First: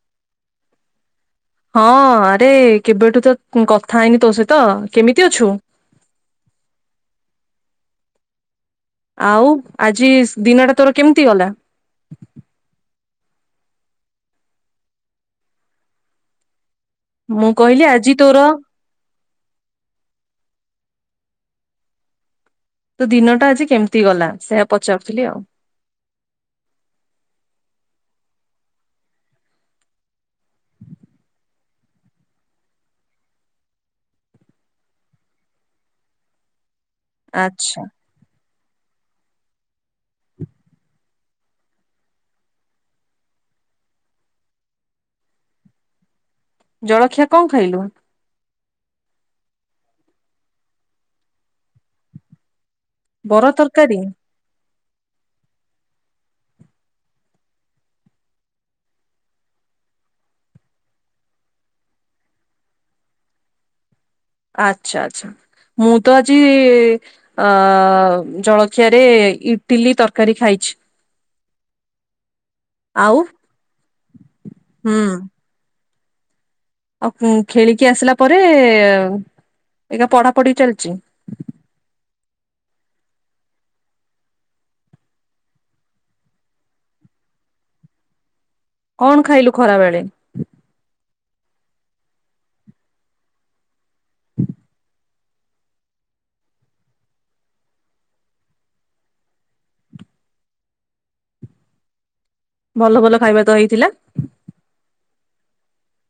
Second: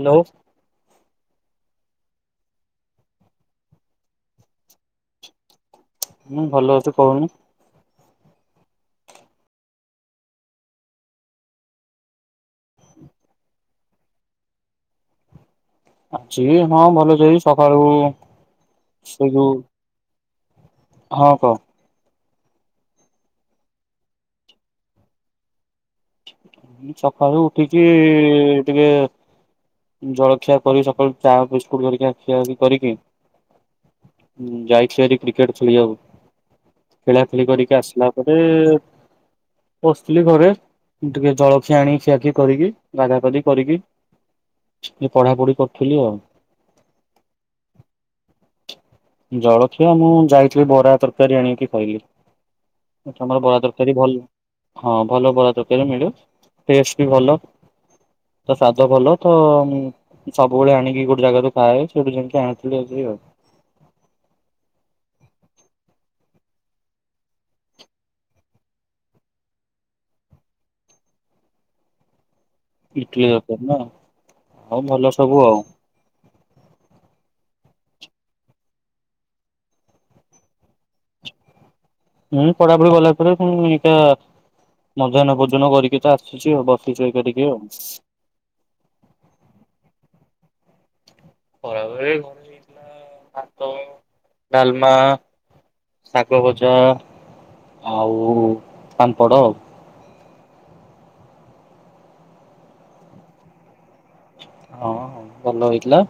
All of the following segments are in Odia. ହ୍ୟାଲୋ। ହଁ ଆରେ କେବେଠୁ ତ କଥା ହେଇନି ତୋ ସହିତ କେମିତି ଅଛୁ? ହୁଁ ଭଲ ଅଛି କହୁନୁ। ଆଉ ଆଜି ଦିନଟା ତୋର କେମତି ଗଲା? ଅଛି ହଁ ଭଲ ସେଇ ମୁଁ ସକାଳୁ କହିଲି ଆଜି ତୋର ସେ ଯୋଉ ହଁ କହ। ତୋ ଦିନଟା ଆଜି କେମତି ଗଲା ସେୟା ପଚାରୁଥିଲି ଆଉ। ସକାଳୁ ଉଠିିକି ଟିକେ ଜଳଖିଆ କରିକି ସକାଳୁ ଚା ବିସ୍କୁଟ ହେରିକା ଖିଆଖିଇ କରିକି ଯାଇଥିଲି ହାରି କ୍ରିକେଟ ଖେଳିବାକୁ। ଖେଳାଖେଳି କରିକି ଆଚ୍ଛା ଆସିଲା ପରେ ବସଥିଲି ଘରେ। ଟିକେ ଜଳଖିଆ ଆଣି ଖିଆଖିଇ କରିକି ବାଗା ବାଗି କରିକି ଟିକେ ପଢାପଢି କରିୁଥିଲି ଆଉ। ଜଳଖିଆ କଣ ଖାଇଲୁ? ଜଳଖିଆ ମୁଁ ଯାଇଥିଲି ବରା ତରକାରୀ ଆଣିକି ଖାଇଲି। ତମର ବରା ତରକାରୀ ଭଲ? ହଁ ଭଲ ବରା ତର କାରୀ ମିଳେ। ଟେଷ୍ଟ ବି ଭଲ। ସ୍ଵାଦ ଭଲ ତ ସବୁବେଳେ ଆଣିକି ଗୋଟେ ଜାଗାକୁ ଖାଏ ସେଠୁ ଯାଇଁକି ଆଣିଥିଲି ଆଜି ଆଉ। ଆଚ୍ଛା ଆଚ୍ଛା। ମୁଁ ତ ଆଜି ଅ ଜଳଖିଆରେ ଇଟିଲି ତରକାରୀ ଖାଇଛି। ଆଉ ଇଟିଲୀ ତରକାରୀ ନା ଆଉ ହୁଁ ଭଲ ସବୁ ଆଉ। ଆଉ ଖେଳିକି ଆସିଲା ପରେ ଏକା ପଢାପଢି ଚାଲିଛି। ହୁଁ ପଢାପଢି କଲା ପରେ ପୁଣି ଏଇକା ମଧ୍ୟାହ୍ନ ପର୍ଯ୍ୟନ୍ତ କରିକି ତ ଆସିଛୁ ଆଉ ବସିଛୁ ଏଇକା ଟିକେ ଆଉ। କଣ ଖାଇଲୁ ଖରାବେଳେ? ଖରାବେଳେ ଘରେ ହେଇଥିଲା ଭାତ, ଡାଲମା ଶାଗ ଭଜା ଆଉ ପାମ୍ପଡ଼ ଆଉ। ଭଲ ଭଲ ଖାଇବା ତ ହେଇଥିଲା। ହଁ ଭଲ ହେଇଥିଲା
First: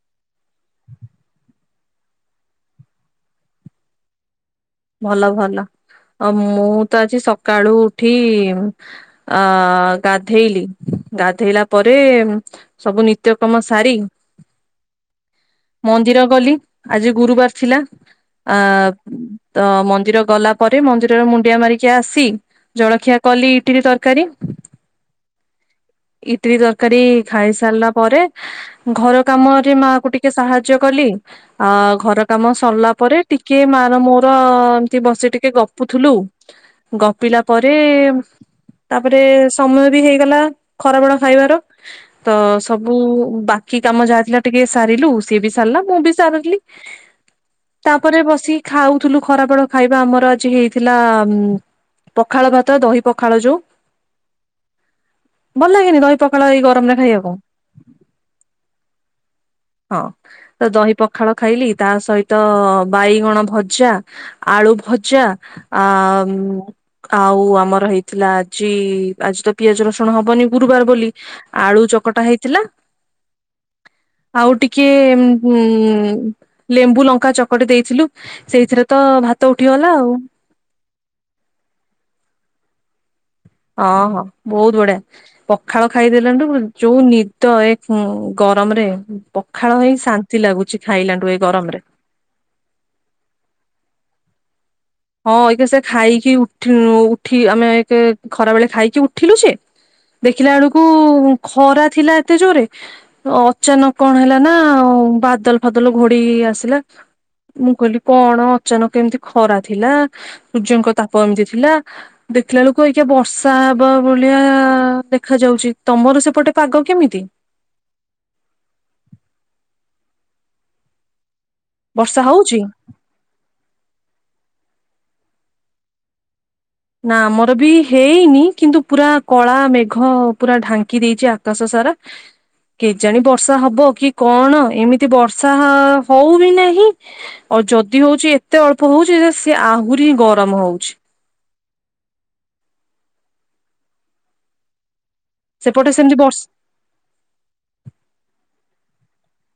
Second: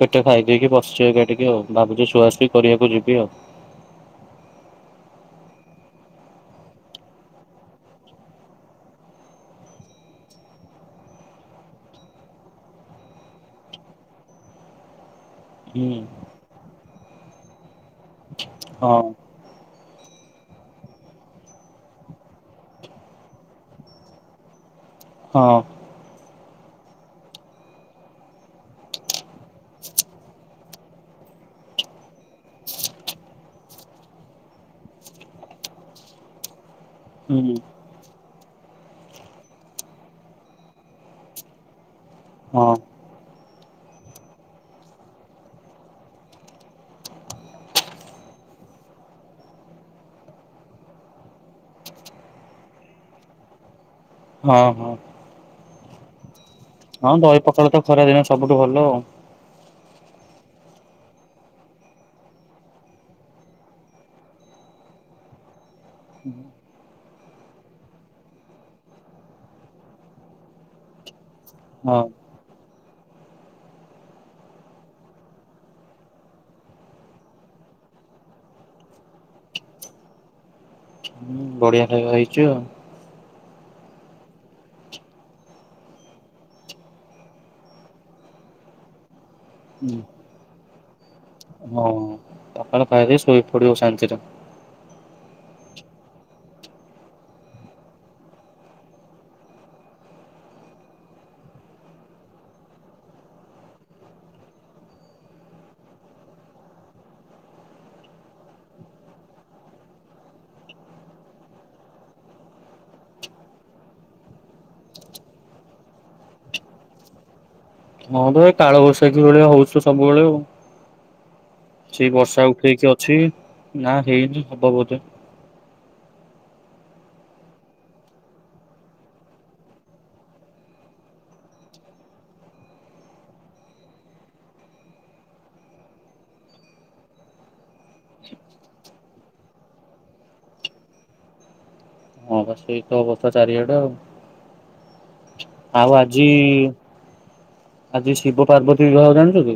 ପେଟେ ଖାଇ ଦେଇକି ବସିଛି ଏଇକା ଟିକେ ଆଉ। ଭାବୁଛି ଶୁଆଶୁଇ କରିବାକୁ ଯିବି ଆଉ। ଭଲ ଭଲ ଆ ମୁଁ ତ ଆଜି ସକାଳୁ ଉଠି ଆ ଗାଧେଇଲି ଗାଧେଇଲା ପରେ ସବୁ ନିତ୍ୟକ୍ରମ ସାରି ହୁଁ ମନ୍ଦିର ଗଲି ଆଜି ଗୁରୁବାର ଥିଲା। ଆ ହଁ ତ ମନ୍ଦିର ଗଲା ପରେ ମନ୍ଦିରରେ ମୁଣ୍ଡିଆ ମାରିକି ଆସି ଜଳଖିଆ କଲି ଇଟିଲି ତରକାରୀ। ହଁ। ଇଟିଲି ତରକାରୀ ଖାଇ ସାରିଲା ପରେ ଘର କାମରେ ମାଆ କୁ ଟିକେ ସାହାଯ୍ୟ ଜ କଲି ଆ ଘର କାମ ସରିଲା ପରେ ଟିକେ ମାର ମୋ ତ ଅ ଏମତି ବସି ଟିକେ ଗପୁଥୁଲୁ। ଗପିଲା ହୁଁ ପରେ-ଏ-ମ୍ ତାପରେ ସମୟ ବି ହେଇଗଲା ଖରା ବେଳ ଖାଇବାର। ତ ହଁ ସବୁ ବାହ୍ କି କାମ ଯାହା ଥିଲା ଟିକେ ସାରିଲୁ। ସିଏ ବି ସାରିଲା, ମୁଁ ବି ସାରିଲି ତାପରେ ବସିକି ଖାଉ। ଥିଲୁ ଖରା ବେଳ ଖାଇବା ଆମର ଆଜି ହେଇଥିଲା ଉ ପଖାଳ ଭାତ ଦହି ପଖାଳ ଯୋଉ ହଁ ହଁ। ଭଲ ଲାଗେନି ଦହି ପ ହଁ ଦହି ପଖାଳ ତ ଖରା ଦିନ ସବୁଠୁ ଭଲ ଆଉ। ହଁ ତ ଦହି ପଖାଳ ଖାଇଲି ତା ସହିତ ବାଇଗଣ ଭଜା, ଆଳୁ ଭଜା ଆ-ଆ- ମ୍। ଆଉ ଆମର ହେଇଥିଲା ଆଜି ଆଜି ତ ପିଆଜ ରସୁଣ ହବନି ଗୁରୁବାର ବୋଲି। ଆଳୁ ହଁ ଚକଟା ହେଇଥିଲା। ଆଉ ଟିକେ ଉ-ଉଁ ଲେମ୍ବୁ ଲଙ୍କା ଚକଟି ଦେଇଥିଲୁ। ସେଇଥିରେ ତ ଭାତ ଉଠିଗଲା ଆଉ। ବଢିଆ ଖାଇବା ହେଇଚି ଆଉ। ହଁ ହଁ ବହୁତ ବଢିଆ। ପଖାଳ ଖାଇଦେଲାଠୁ ଯୋଉ ନିଦ ଖୁଁ ଏ ଗରମରେ। ପଖାଳ ଖାଇ ଶାନ୍ତି ଲାଗୁଛି। ଥାଇଲାଣ୍ଡୁ ଏ ଗରମରେ ହଁ ପଖାଳ ଖାଇକି ଶୋଇ ପଡିବ ଶାନ୍ତିରେ। ହଁ ଏଇକା ସେ ଖାଇକି ଉଠ ଉଠି ଆମେ ଏକ ଖରା ବେଳେ ଖାଇକି ଉଠିଲୁ ଯେ। ଦେଖିଲା ବେଳକୁ ଖରା ଥିଲା ଏତେ ଜୋରେ ଅଚାନକ କଣ ହେଲାନା ବାଦଲ ଫାଦଲ ଘୋଡେଇ ଆସିଲା। ମୁଁ କହିଲି କଣ ଅଚାନକ ଏମିତି ଖରା ଥିଲା ସୂର୍ଯ୍ୟଙ୍କ ତାପ ଏମିତି ଥିଲା ଦେଖିଲା ବେଳକୁ ଅଇକା ଯୋଉ ବର୍ଷା ହେବା ଭଳିଆ ଦେଖା ଯାଉଛି। ତମର ସେପଟେ ପାଗ କେମିତି? ହଁ ତ ଏଇ କାଳବୈଶାଖୀ ଭଳିଆ ହଉଛି ସବୁବେଳେ ଆଉ। ଛି ବର୍ଷା ଉଠେଇକି ଅଛି, ନା ହେଇନି ହବ ବୋଧେ। ନା ଆମର ବି ହେଇନି କିନ୍ତୁ ପୁରା କଳା ମେଘ ପୁରା ଢାଙ୍କି ଦେଇଛି ଆକାଶ ସାରା। କେଜାଣି ବର୍ଷା ହବ କି କଣ, ଏମିତି ବର୍ଷା ହଉ ବି ନାହିଁ। ଆଉ, ଯଦି ହଉଛି ଏତେ ଅଳ୍ପ ହଉଛି ଯେ ସିଏ ଆହୁରି ଗରମ ହଉଛି। ହ ସେଇତ ଅବସ୍ଥା ଚାରିଆଡେ ଆଉ। ସେପଟେ ଆଉ ସେମିତି ଆଜି ବର୍ଷ ଆଜି ଶିବ ପାର୍ବତୀ ବିିବାହ ଜାଣି [inaudible]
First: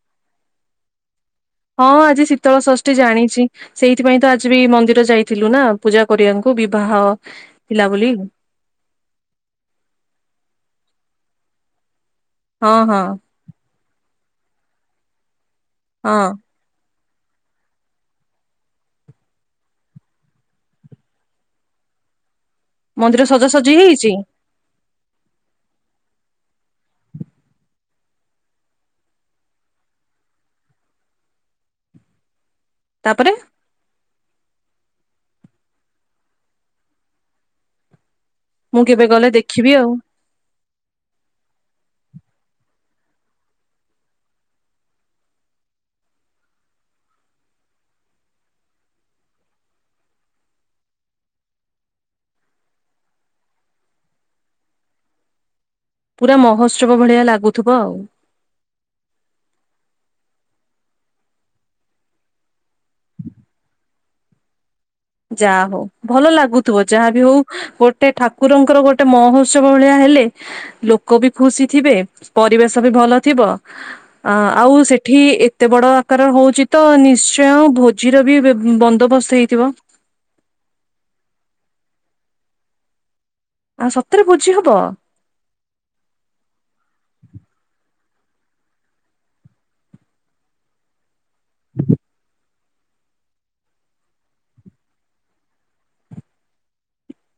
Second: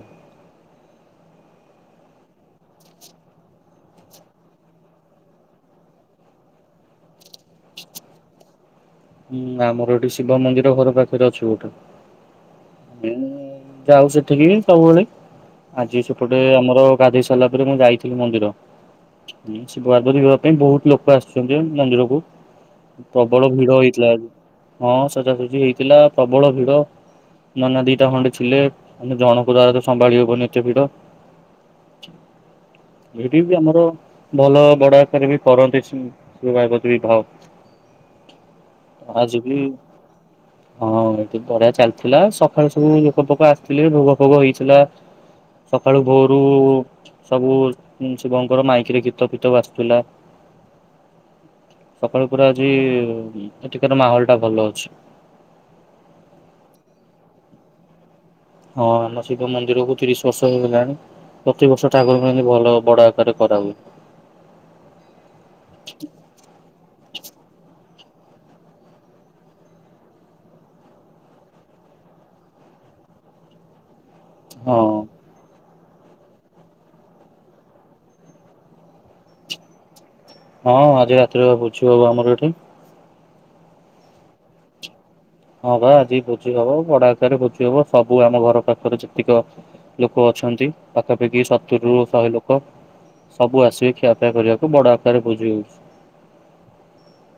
ହଁ ଆଜି ଶୀତଳ ଷଷ୍ଠୀ ଜାଣିଛି। ସେଇଥିପାଇଁ ତ ଆଜି ବି ମନ୍ଦିର ଯାଇଥିଲୁ ନା ପୂଜା କରିବାଙ୍କୁ ବିବାହ ଥିଲା ବୋଲି। ହୁଁ ଆମର ଏଠି ଶିବ ମନ୍ଦିର ଘର ପାଖରେ ଅଛି ଗୋଟେ। ହଁ ଯାଉ ସେ। ଟିକିଏ ସବୁବେଳେ। ଆଜି ହଁ ସେପଟେ ଆମର ଗାଧେଇ ସାରିଲା ପରେ ମୁଁ ଯାଇଥିଲି ମନ୍ଦିର। ଶିବ ପାର୍ବତୀ ବିବାହ ପାଇଁ ବହୁତ ଲୋକ ଆସିଛନ୍ତି ମନ୍ଦିରକୁ। ମନ୍ଦିର ପ୍ରବଳ ଭିଡ଼ ସଜାସଜି ହେଇ ଆଜି ହେଇଛି ହଁ ସଜାସଜି ହେଇଥିଲା। ପ୍ରବଳ ଭିଡ ନନା ଦିଟା ଖଣ୍ଡେ ଥିଲେ ମାନେ ଜଣଙ୍କୁ ତା ଧେରେ ସମ୍ଭାଳି ହବନି ଏତେ ଭିଡ଼। ତାପରେ ଏଇଠି ବି ଆମର ଭଲ ବଡ ଆକାରରେ ବି କରନ୍ତି ଶିବ ପାର୍ବତୀ ବିବାହ। ମୁଁ କେବେ ଗଲେ ଆଜି ବି ଦେଖିବି ଆଉ ହଁ ଏଠି ବଢି଼ଆ ଚାଲିଥିଲା ସଖାଳୁ ସବୁ ଲୋକ ପୋକ ଆସିଥିଲେ ଭୋଗ ଫୋଗ ହେଇଥିଲା। ସକାଳୁ ଭୋରୁ ସବୁ ଶିବଙ୍କର ମାଇକିରେ ଗୀତ ଫିତ ବାଜୁଥିଲା। ସକାଳୁ ପୁରା ଆଜି ଏଠିକାର ମାହୋଲ ଟା ଭଲ ଅଛି। ପୁରା ମହୋତ୍ସବ ଭଳିଆ ଲାଗୁଥିବ ଆଉ। ହଁ ଆମ ଶିବ ମନ୍ଦିରକୁ ତିରିଶ ବର୍ଷ ହେଇଗଲାଣି ପ୍ରତିିବର୍ଷ ଠାକୁରଙ୍କ ପାଖରେ ଭଲ ବଡ଼ ଆକାରରେ କରା ହୁଏ। ଯାହା ହଉ ଭଲ ଲାଗୁଥିବ ଯାହାବି ହଉ ଗୋ ଟେ ଠାକୁରଙ୍କର ଗୋଟେ ମହୋତ୍ସବ ଭଳିଆ ହେଲେ ଲୋକ ବି ଖୁସି ଥିବେ ପରିବେଶ ବି ଭଲ ଥିବ ଅ ଆଉ ହଁ। ସେଠି ଏତେ ବଡ କାରଣ ହଉଛି ତ ନିଶ୍ଚୟ ଆଉ ଭୋଜିର ବି ବନ୍ଦୋବସ୍ତ ହେଇଥିବ। ହଁ ଆଜି ରାତିରେ ପା ଭୋଜି ହବ ଆମର ଏଠି। ଆଉ ସତରେ ଭୋଜି ହବ? ହଁ ବା ଆଜି ଭୋଜି ହବ ବଡ ଆକାରରେ ଭୋଜି ହବ ସବୁ ଆମ ଘର ପାଖରେ ଯେତିକ ଲୋକ ଅଛନ୍ତି ପାଖାପାଖି ସତୁରୀରୁ ଶହେ ଲୋକ ସବୁ ଆସିବେ ଖିଆପିଆ କରିବାକୁ ବଡ ଆକାରରେ ଭୋଜି ହଉଛି।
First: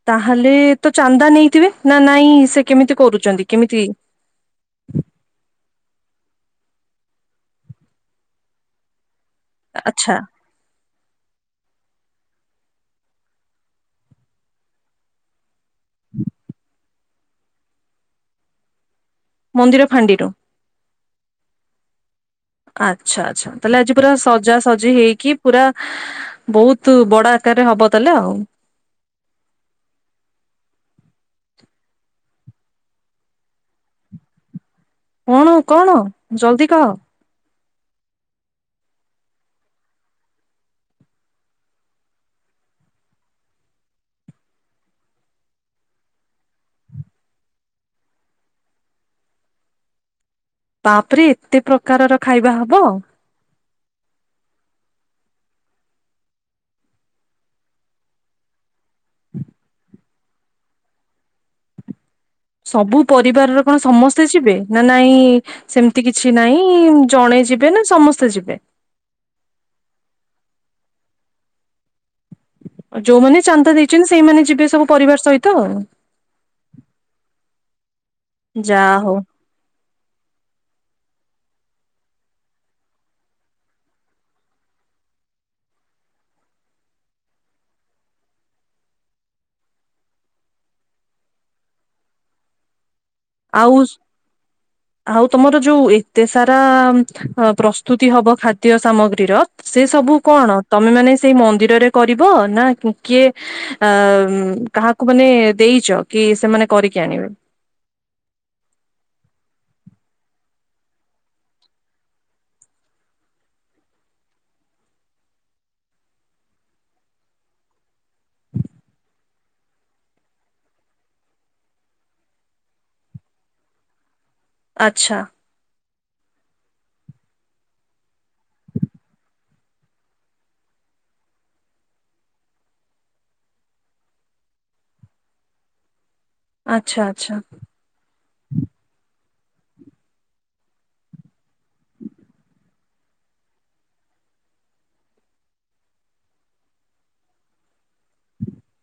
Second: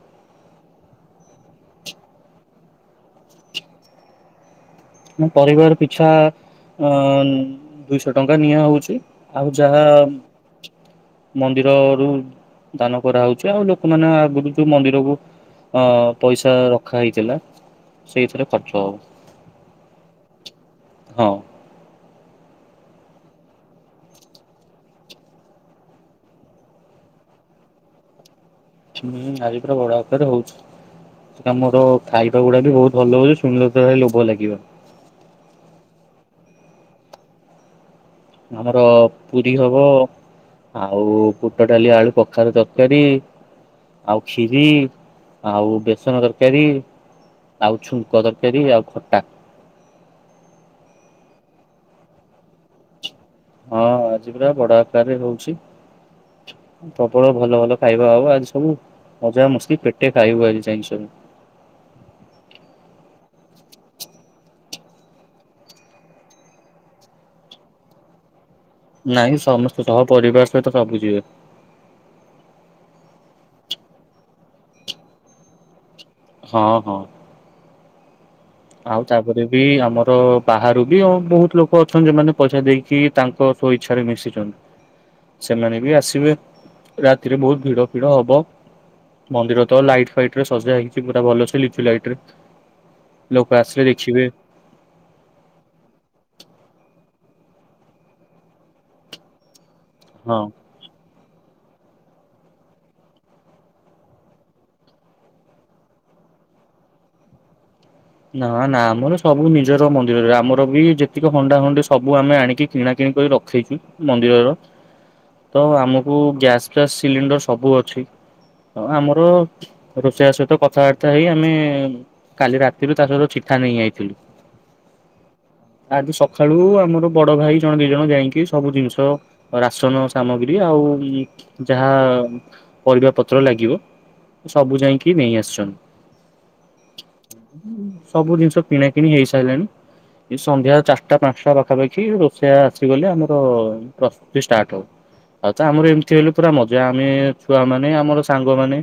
ତାହେଲେ ତ ଚାନ୍ଦା ନେଇଥିବେ ନା ନାଇଁ ସେ କେମିତି କରୁଛନ୍ତି କେମିତି? ପରିବାର ପିଛା ଅଂ ଦୁଇଶହ ଟଙ୍କା ନିଆ ହଉଛି ଆଉ ଯାହା ଆଚ୍ଛା ମନ୍ଦିର ରୁ ଦାନ କରାହଉଚି ଆଉ ଲୋକମାନେ ଆଗରୁ ଯୋଉ ମନ୍ଦିରକୁ ହଁ ପଇସା ର ରଖା ହେଇଥିଲା ସେଇଥିରେ ଖର୍ଚ୍ଚ ହବ। ମନ୍ଦିର ଫାଣ୍ଡିରୁ? ହଁ। ଆଚ୍ଛା ଆଚ୍ଛା ତା ହେଲେ ଆଜି ପୁରା ସଜାସଜି ହେଇକି ପୁରା ବହୁତ ବଡ଼ ଆକାରରେ ହବ ତାହେଲେ ଆଉ। ହୁଁ ଆଜି ପୁରା ବଡ଼ ଆକାରରେ ହଉଛି। ନା ମୋର ଖାଇବା ଗୁଡ଼ା ବି ବହୁତ୍ ଭଲ ହଉଛି ଶୁଣିଲେ ତତେ ଭାରି ଲୋଭ ଲାଗିବ। କଣ କଣ ଜଲଦି କହ। ଆମର ପୁରୀ ହବ ଆଉ ବୁଟ ଡାଲି ଆଳୁ କଖାରୁ ତରକାରୀ ଆଉ ଖୀରି ଆଉ ବେସନ ତରକାରୀ ଆଉ ଛୁଙ୍କ ତରକାରୀ ଆଉ ଖଟା। ବାପ୍ ରେ ଏତେ ପ୍ରକାରର ଖାଇବା ହବ। ହଁ ଆଜି ପୁରା ବଡ଼ ଆକାରରେ ହଉଛି। ପ୍ରବଳ ଭଲ ଭଲ ଖାଇବା ହବ ଆଜି ସବୁ ମଜାମସ୍ତି ପେଟେ ଖାଇବୁ ଆଜି ଯାଇଁକି ସବୁ। ସବୁ ପରିବାରର କଣ ସମସ୍ତେ ଯିବେ ନା ନାଇଁ ସେମିତି କିଛି ନାଇଁ ଜଣେ ଯିବେ ନା ସମସ୍ତେ ଯିବେ? ନାଇଁ ସମସ୍ତେ ସହ ପରିବାର ସହିତ ସବୁ ଯିବେ। ଯୋଉମାନେ ଚାନ୍ଦା ଦେଇଚନ୍ତି ସେଇମାନେ ଯିବେ ସବୁ ପରିବାର ସହିତ ଆଉ। ହଁ ହଁ। ଯାହା ଆଉ ହଉ ତାପରେ ବି ଆମର ବାହାରୁ ବି ଆମର ବହୁତ୍ ଲୋକ ଲୋକ ଅଛନ୍ତି ଯୋଉମାନେ ପଇସା ଦେଇକି ତାଙ୍କ ସ୍ବ ଇଚ୍ଛାରେ ମିଶିଛନ୍ତି। ସେମାନେ ବି ଆସିବେ ରାତିରେ ବହୁତ୍ ଭିଡ଼ ଫିଡ଼ ହବ। ମନ୍ଦିର ତ ଲାଇଟ ଫାଇଟ ରେ ସଜା ହେଇଛି ପୁରା ଭଲସେ ଲିଚୁ ଲାଇଟ୍ ରେ ଲୋକ ଆଉ ଆସିଲେ ଦେଖିବେ ଆଉ ତମର ଯୋଉ ଏତେ ସାରା ଅ ପ୍ରସ୍ତୁତି ହବ ଖାଦ୍ୟ ସାମଗ୍ରୀର ସେ ସବୁ ହଁ କଣ ତମେ ମାନେ ସେଇ ମନ୍ଦିରରେ କରିବ ନା କିଏ କାହାକୁ ମାନେ ଦେଇଛ କି ସେମାନେ କରିକି ଆଣିବେ। ନା ନା ଆମର ସବୁ ନିଜର ମନ୍ଦିରରେ ଆମର ବି ଯେତିକି ହଣ୍ଡା ହଣ୍ଡି ସବୁ ଆମେ ଆଣିକି କିଣା କିଣି କରି ରଖେଇଛୁ ମନ୍ଦିରର ତ ଆମକୁ ଗ୍ୟାସ ଫ୍ୟାସ ସିଲିଣ୍ଡର ସବୁ ଅଛି ଆମର ରୋଷେଇଆ ସହିତ କଥାବାର୍ତ୍ତା ହେଇ ଆମେ କାଲି ରାତି [unintelligible] ଚିଠା ନେଇଆଇଥିଲୁ ଆଚ୍ଛା। ଆଜି ସକାଳୁ ଆମର ବଡ଼ ଭାଇ ଜଣେ ଦି ଜଣ ଯାଇକି ସବୁ ଜିନିଷ ରାସନ୍ ସାମଗ୍ରୀ ଆଉ ଯାହା ପରିବା ପତ୍ର ଲାଗିବ ସବୁ ଯାଇକି ନେଇ ଆସିଛନ୍ତି। ଆଚ୍ଛା ଆଚ୍ଛା। ସବୁ ଜିନିଷ କିଣା କିିଣି ହେଇସାରିଲାଣି ସନ୍ଧ୍ୟା ଚାରିଟା ପାଞ୍ଚଟା ପାଖାପାଖି ରୋଷେଇଆ ଆସିଗଲେ ଆମର ପ୍ରସ୍ତୁତି ଷ୍ଟାର୍ଟ୍ ହବ ଆଉ ତ ଆମର ଏମିତି ହେଲେ ପୁରା ମଜା ଆମେ ଛୁଆମାନେ ଆମର ସାଙ୍ଗମାନେ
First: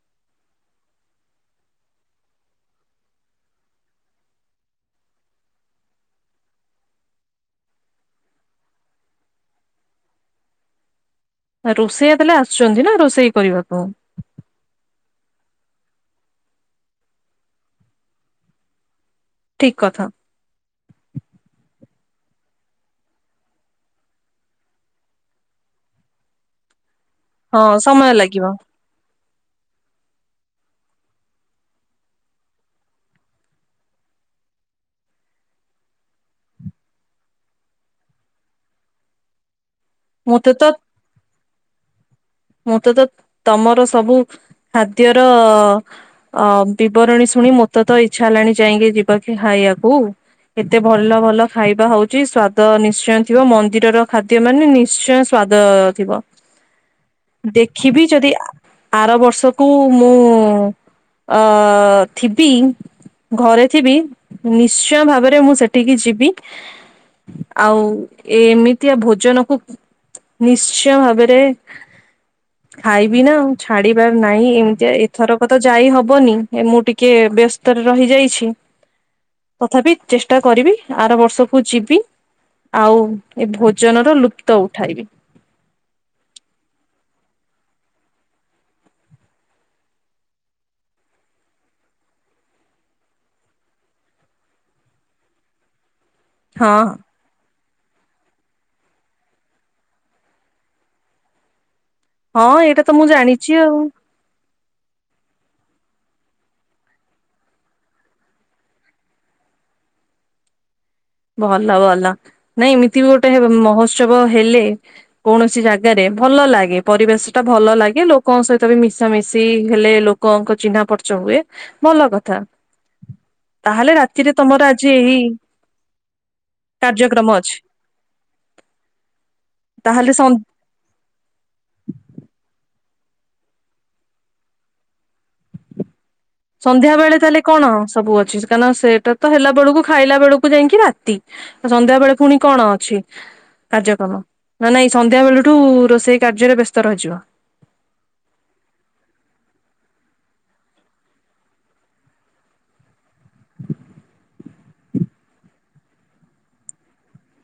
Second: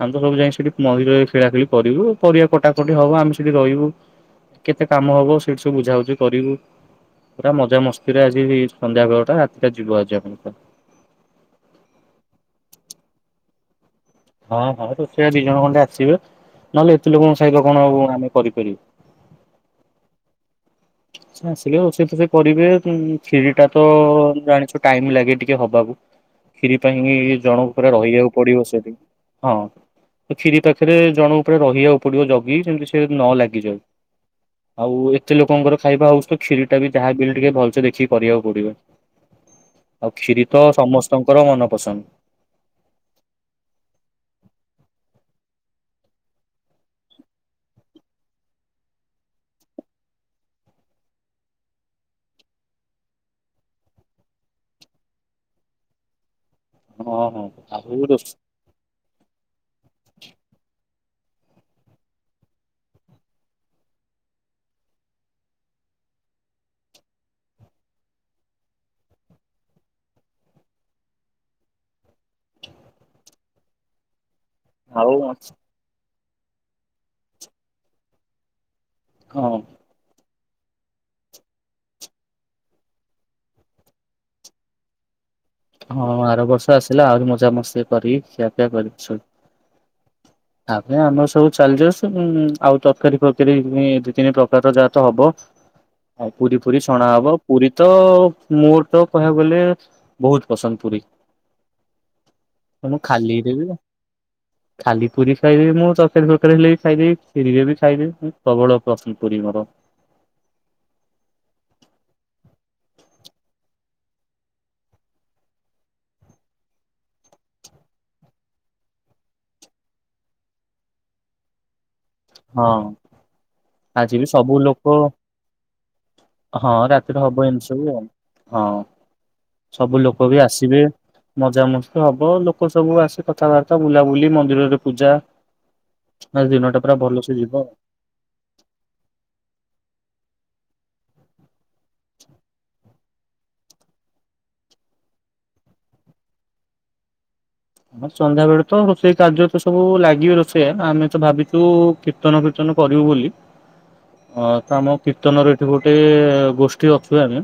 ଆମେ ତ ସବୁ ଯାଇ ସେଠି ମହିର ଖେଳାଖେଳି କରିବୁ ପରିବା କଟାକ କଟି ହବ ଆମେ ସେଠି ରହିବୁ କେତେ କାମ ହବ ସେଠି ସବୁ ବୁଝାବୁଝି କରିବୁ ପୁରା ମଜା ମସ୍ତିରେ ଆଜି ସନ୍ଧ୍ୟା ବେଳଟା ରାତିଟା ଯିବ ଆଜି ଆପଣଙ୍କ ରୋଷେଇଆ ଦେଲେ ଆସୁଛନ୍ତି ନା ରୋଷେଇ କରିବାକୁ। ହଁ ହଁ ତ ସେ ଦି ଜଣ ଖଣ୍ଡେ ଆସିବେ ନହେଲେ ଏତେ ଲୋକଙ୍କ ଖାଇବା କଣ ଆମେ କରିପାରିବୁ। ଠିକ୍ କଥା। ଆସିଲେ ରୋଷେଇ ଫୋସେଇ‌ କରିବେ କ୍ଷୀରି ଟା ତ ଜାଣିଛୁ ଟାଇମ ଲାଗେ ଟିକେ ହବାକୁ କି ସେଥି ପାଇଁ କି ହଁ ଜଣଙ୍କ ପୁରା ସମୟ ରହିିବାକୁ ଲାଗିବ ପଡ଼ିବ ସେଠି। ହଁ କ୍ଷୀରି ପାଖରେ ଜଣ ପରେ ରହିବାକୁ ପଡ଼ିବ ଜଗିକି ଯେମିତି ସେ ନ ଲାଗିଯାଉ ଆଉ ଏତେ ଲୋକଙ୍କର ଖାଇବା ହଉଛି କ୍ଷୀରି ଟା ବି ଯାହା ବି ହେଲେ ଟିକେ ଭଲ ସେ ଦେଖିକି କରିବାକୁ ପଡ଼ିବ। ଆଉ କ୍ଷୀରି ତ ସମସ୍ତଙ୍କୁ କର ମନପସନ୍ଦ। ମୁଁ ତ ତ ତମର ସବୁ ଖାଦ୍ୟର ଅ ବିବରଣୀ ଶୁଣି ମୋତେ ତ ଇଚ୍ଛା ହେଲାଣି ଯାଇକି ଯିବାକି ଖାଇବାକୁ ଏତେ ଭଲ ଭଲ ଖାଇବା ହଉଚି ସ୍ଵାଦ ନିଶ୍ଚୟ ଥିବ ମନ୍ଦିର ର ଖାଦ୍ୟ ମାନେ ନିଶ୍ଚୟ ସ୍ଵାଦ ଥିବ। ହଁ ହଁ ଆଉ ଦେଖିବି ଯଦି ରୋଷେ ଆର ବର୍ଷକୁ ମୁଁ ଅ ଥିବି ଘରେ ଥିବି ନିଶ୍ଚୟ ଭାବରେ ମୁଁ ସେଠିକି ଯିବି ଆଉ ଏମିତିଆ ଭୋଜନକୁ ନିଶ୍ଚୟ ଭାବରେ ଖାଇବି ନା ଛାଡ଼ିବା ର ନାଇଁ। ନାଇଁ ଏମିତି ଆଉ ଏଥରକ ତ ଯାଇ ହବ ହବନି ଏ ମୁଁ ଟିକେ ବ୍ୟସ୍ତରେ ରହିଯାଇଛି ହଁ ତଥାପି ଚେଷ୍ଟା କରିବି ଆର ବର୍ଷକୁ ଯିବି ଆଉ ଏ ଭୋଜନର ଲୁପ୍ତ ଉଠାଇବି ହଁ ଆର ବର୍ଷ ଆସିଲା ଆହୁରି ମଜା ମସ୍ତି କରି ଖିଆ ପିଆ କରିବି ସ ତା ପାରେ ଆମର ସବୁ ଚାଲିଯାଉଛୁ ଆଉ ତରକାରୀ ଫରକାରୀ ଦି ତିନି ପ୍ରକାରର ଯାହା ତ ହବ ଆଉ ପୁରୀ ହଁ ପୁରୀ ଛଣା ହବ ପୁରୀ ତ ମୋର ତ କହିବାକୁ ଗଲେ ବହୁତ ପସନ୍ଦ ପୁରୀ ହଁ ଏଇଟା ତ ମୁଁ ଜାଣିଛି ଆଉ ଖାଇି ମୁଁ ତୀକାର ହେଲେ ବି ଖାଇଦବି ଫରିବେ ବି ଖାଇଦେି ମୁ ପ୍ରବଳ ପସନ୍ଦ କର ମୋର। ଭଲ ଭଲ ନାଇଁ ଏମିତି ବି ଗୋଟେ ମହୋତ୍ସବ ହେଲେ କୌଣସି ଜାଗାରେ ଭଲ ଲାଗେ ପରିବେଶ ଟା ଭଲ ଲାଗେ ଲୋକଙ୍କ ସହିତ ବି ମିଶାାମିଶି ହେଲେ ଲୋକଙ୍କ ଚିହ୍ନା ପର୍ଚ ହୁଏ ଭଲ କଥା। ହଁ ତାହେଲେ ଆଜି ବି ରାତିରେ ସବୁ ତମର ଲୋକ ଆଜି ଏହି ହଁ ରାତିରେ କାର୍ଯ୍ୟକ୍ରମ ହବ ଅଛି ଏମିତି ସବୁ ଆଉ ହଁ ସବୁ ତାହେଲେ ଲୋକ ବି ସନ୍ଧ୍ୟା ଆସିବେ ମଜାମଜ ହବ ଆଉ ଲୋକ ସବୁ ଆସି କଥାବାର୍ତ୍ତା ବୁଲାବୁଲି ମନ୍ଦିରରେ ପୂଜା। ଆଜି ଦିନଟା। ସଧ୍ୟା ପୁରା ବେଳେ ଭଲସେ ତାହେଲେ ଯିବ। କଣ ସବୁ ଅଛି କାହିଁକ ସେଟ ତ ହେଲା ବବେଳକୁ ଖାଇଲା ବେଳକୁ ଯାଇକି ରାତି ସନ୍ଧ୍ୟା ବେଳେ ପୁଣି କଣ ଅଛି କାର୍ଯ୍ୟକ୍ରମ ନା ନାଇଁ ସନ୍ଧ୍ୟା ବେଳଠୁ ରୋଷେଇ କାର୍ଯ୍ୟରେ ବ୍ୟସ୍ତ ରହିଯିବ। ହ ସନ୍ଧ୍ୟା ବେଳେ ତ ରୋଷେଇ କାର୍ଯ୍ୟ ତ ସବୁ ଲାଗିବି ରୋଷେଇ ଆମେ ତ ଭାବିଛୁ କୀର୍ତ୍ତନ କୀର୍ତ୍ତନ କରିବୁ ବୋଲି। ହଁ ତ ଆମ କୀର୍ତ୍ତନର ଏଇଠି ଗୋଟେ ଗୋଷ୍ଠୀ ଅଛୁ ଆମେ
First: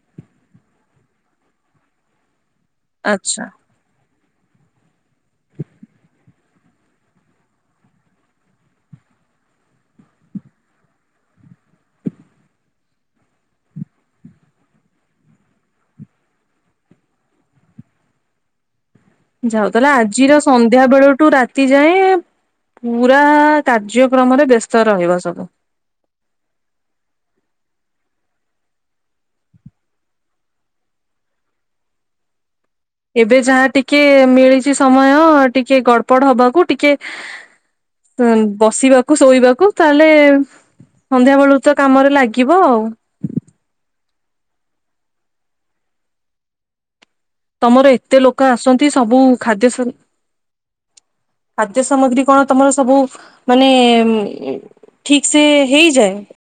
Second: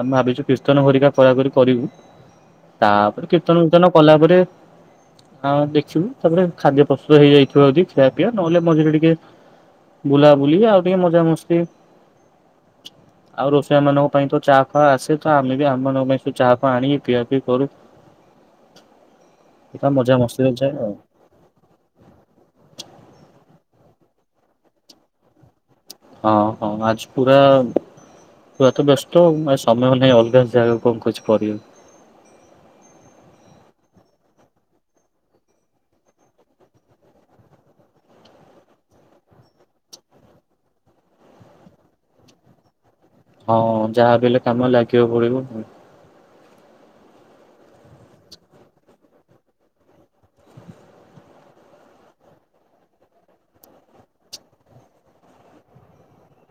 ଆମେ ଭାବିଛୁ କୀର୍ତ୍ତନ ଭରିକା ଖରାକରି କରିବୁ। ତାପରେ ଆଚ୍ଛା। କୀର୍ତ୍ତନ ପୀର୍ତ୍ତନ କଲା ପରେ ଆ ଦେଖିବୁ ତାପରେ ଖାଦ୍ୟ ପ୍ରସ୍ତୁତ ହେଇଯାଇଥିବ ଯଦି ଖିଆ ପିଆ। ନହେଲେ ମଝିରେ ଟିକେ ବୁଲାବୁଲି ଆଉ ଟିକେ ମଜାମସ୍ତି। ଆଉ ରୋଷେଇଆ ମାନଙ୍କ ପାଇଁ ତ ଚାହା ଫା ଆସେ ତ ଆମେ ବି ଆମ ମାନଙ୍କ ପାଇଁ ସବୁ ଚା ଫା ଆଣିକି ପିଆ ପିଇ କରୁ। ଯାଉ ପୁରା ତାହେଲେ ମଜା ଆଜିର ମସ୍ତିରେ ଯାଏ ସନ୍ଧ୍ୟା ଆଉ। ବେଳଠୁ ରାତି ଯାଏଁ-ଏ-ଏ ପୁରା-ଆ-ଆ କାର୍ଯ୍ୟକ୍ରମରେ ବ୍ୟସ୍ତ ରହିବ ସବୁ। ହଁ ହଁ ଆଜି ପୁରା-ଆ -ଆ ପୁରା ତ ବ୍ୟସ୍ତଉ ସମୟ ନାହିଁ ଅଲଗା ଜାଗା କଣ କିଛି କରିବା ଏବେ ଯାହା ଟିକେ ମିଳିଛି ସମୟ ଟିକେ ଗଡପଡ ହବାକୁ, ଟିକେ ଉ ବସିବାକୁ ଶୋଇବାକୁ ତାହେଲେ ସନ୍ଧ୍ୟା ବେଳୁ ତ କାମରେ ଲାଗିବ ଆଉ। ହଁ ଯାହା ବିଲେ କାମ ଲାଗିବାକୁ ପଡିବ। ତମର ଏତେ ଲୋକ ଆସନ୍ତି ସବୁ ଖାଦ୍ୟ ସ ଖାଦ୍ୟ ସାମଗ୍ରୀ କଣ ତମର ସବୁ ମାନେ-ଏ-ଏ ଇ ଠିକ ସେ ହେଇଯାଏ?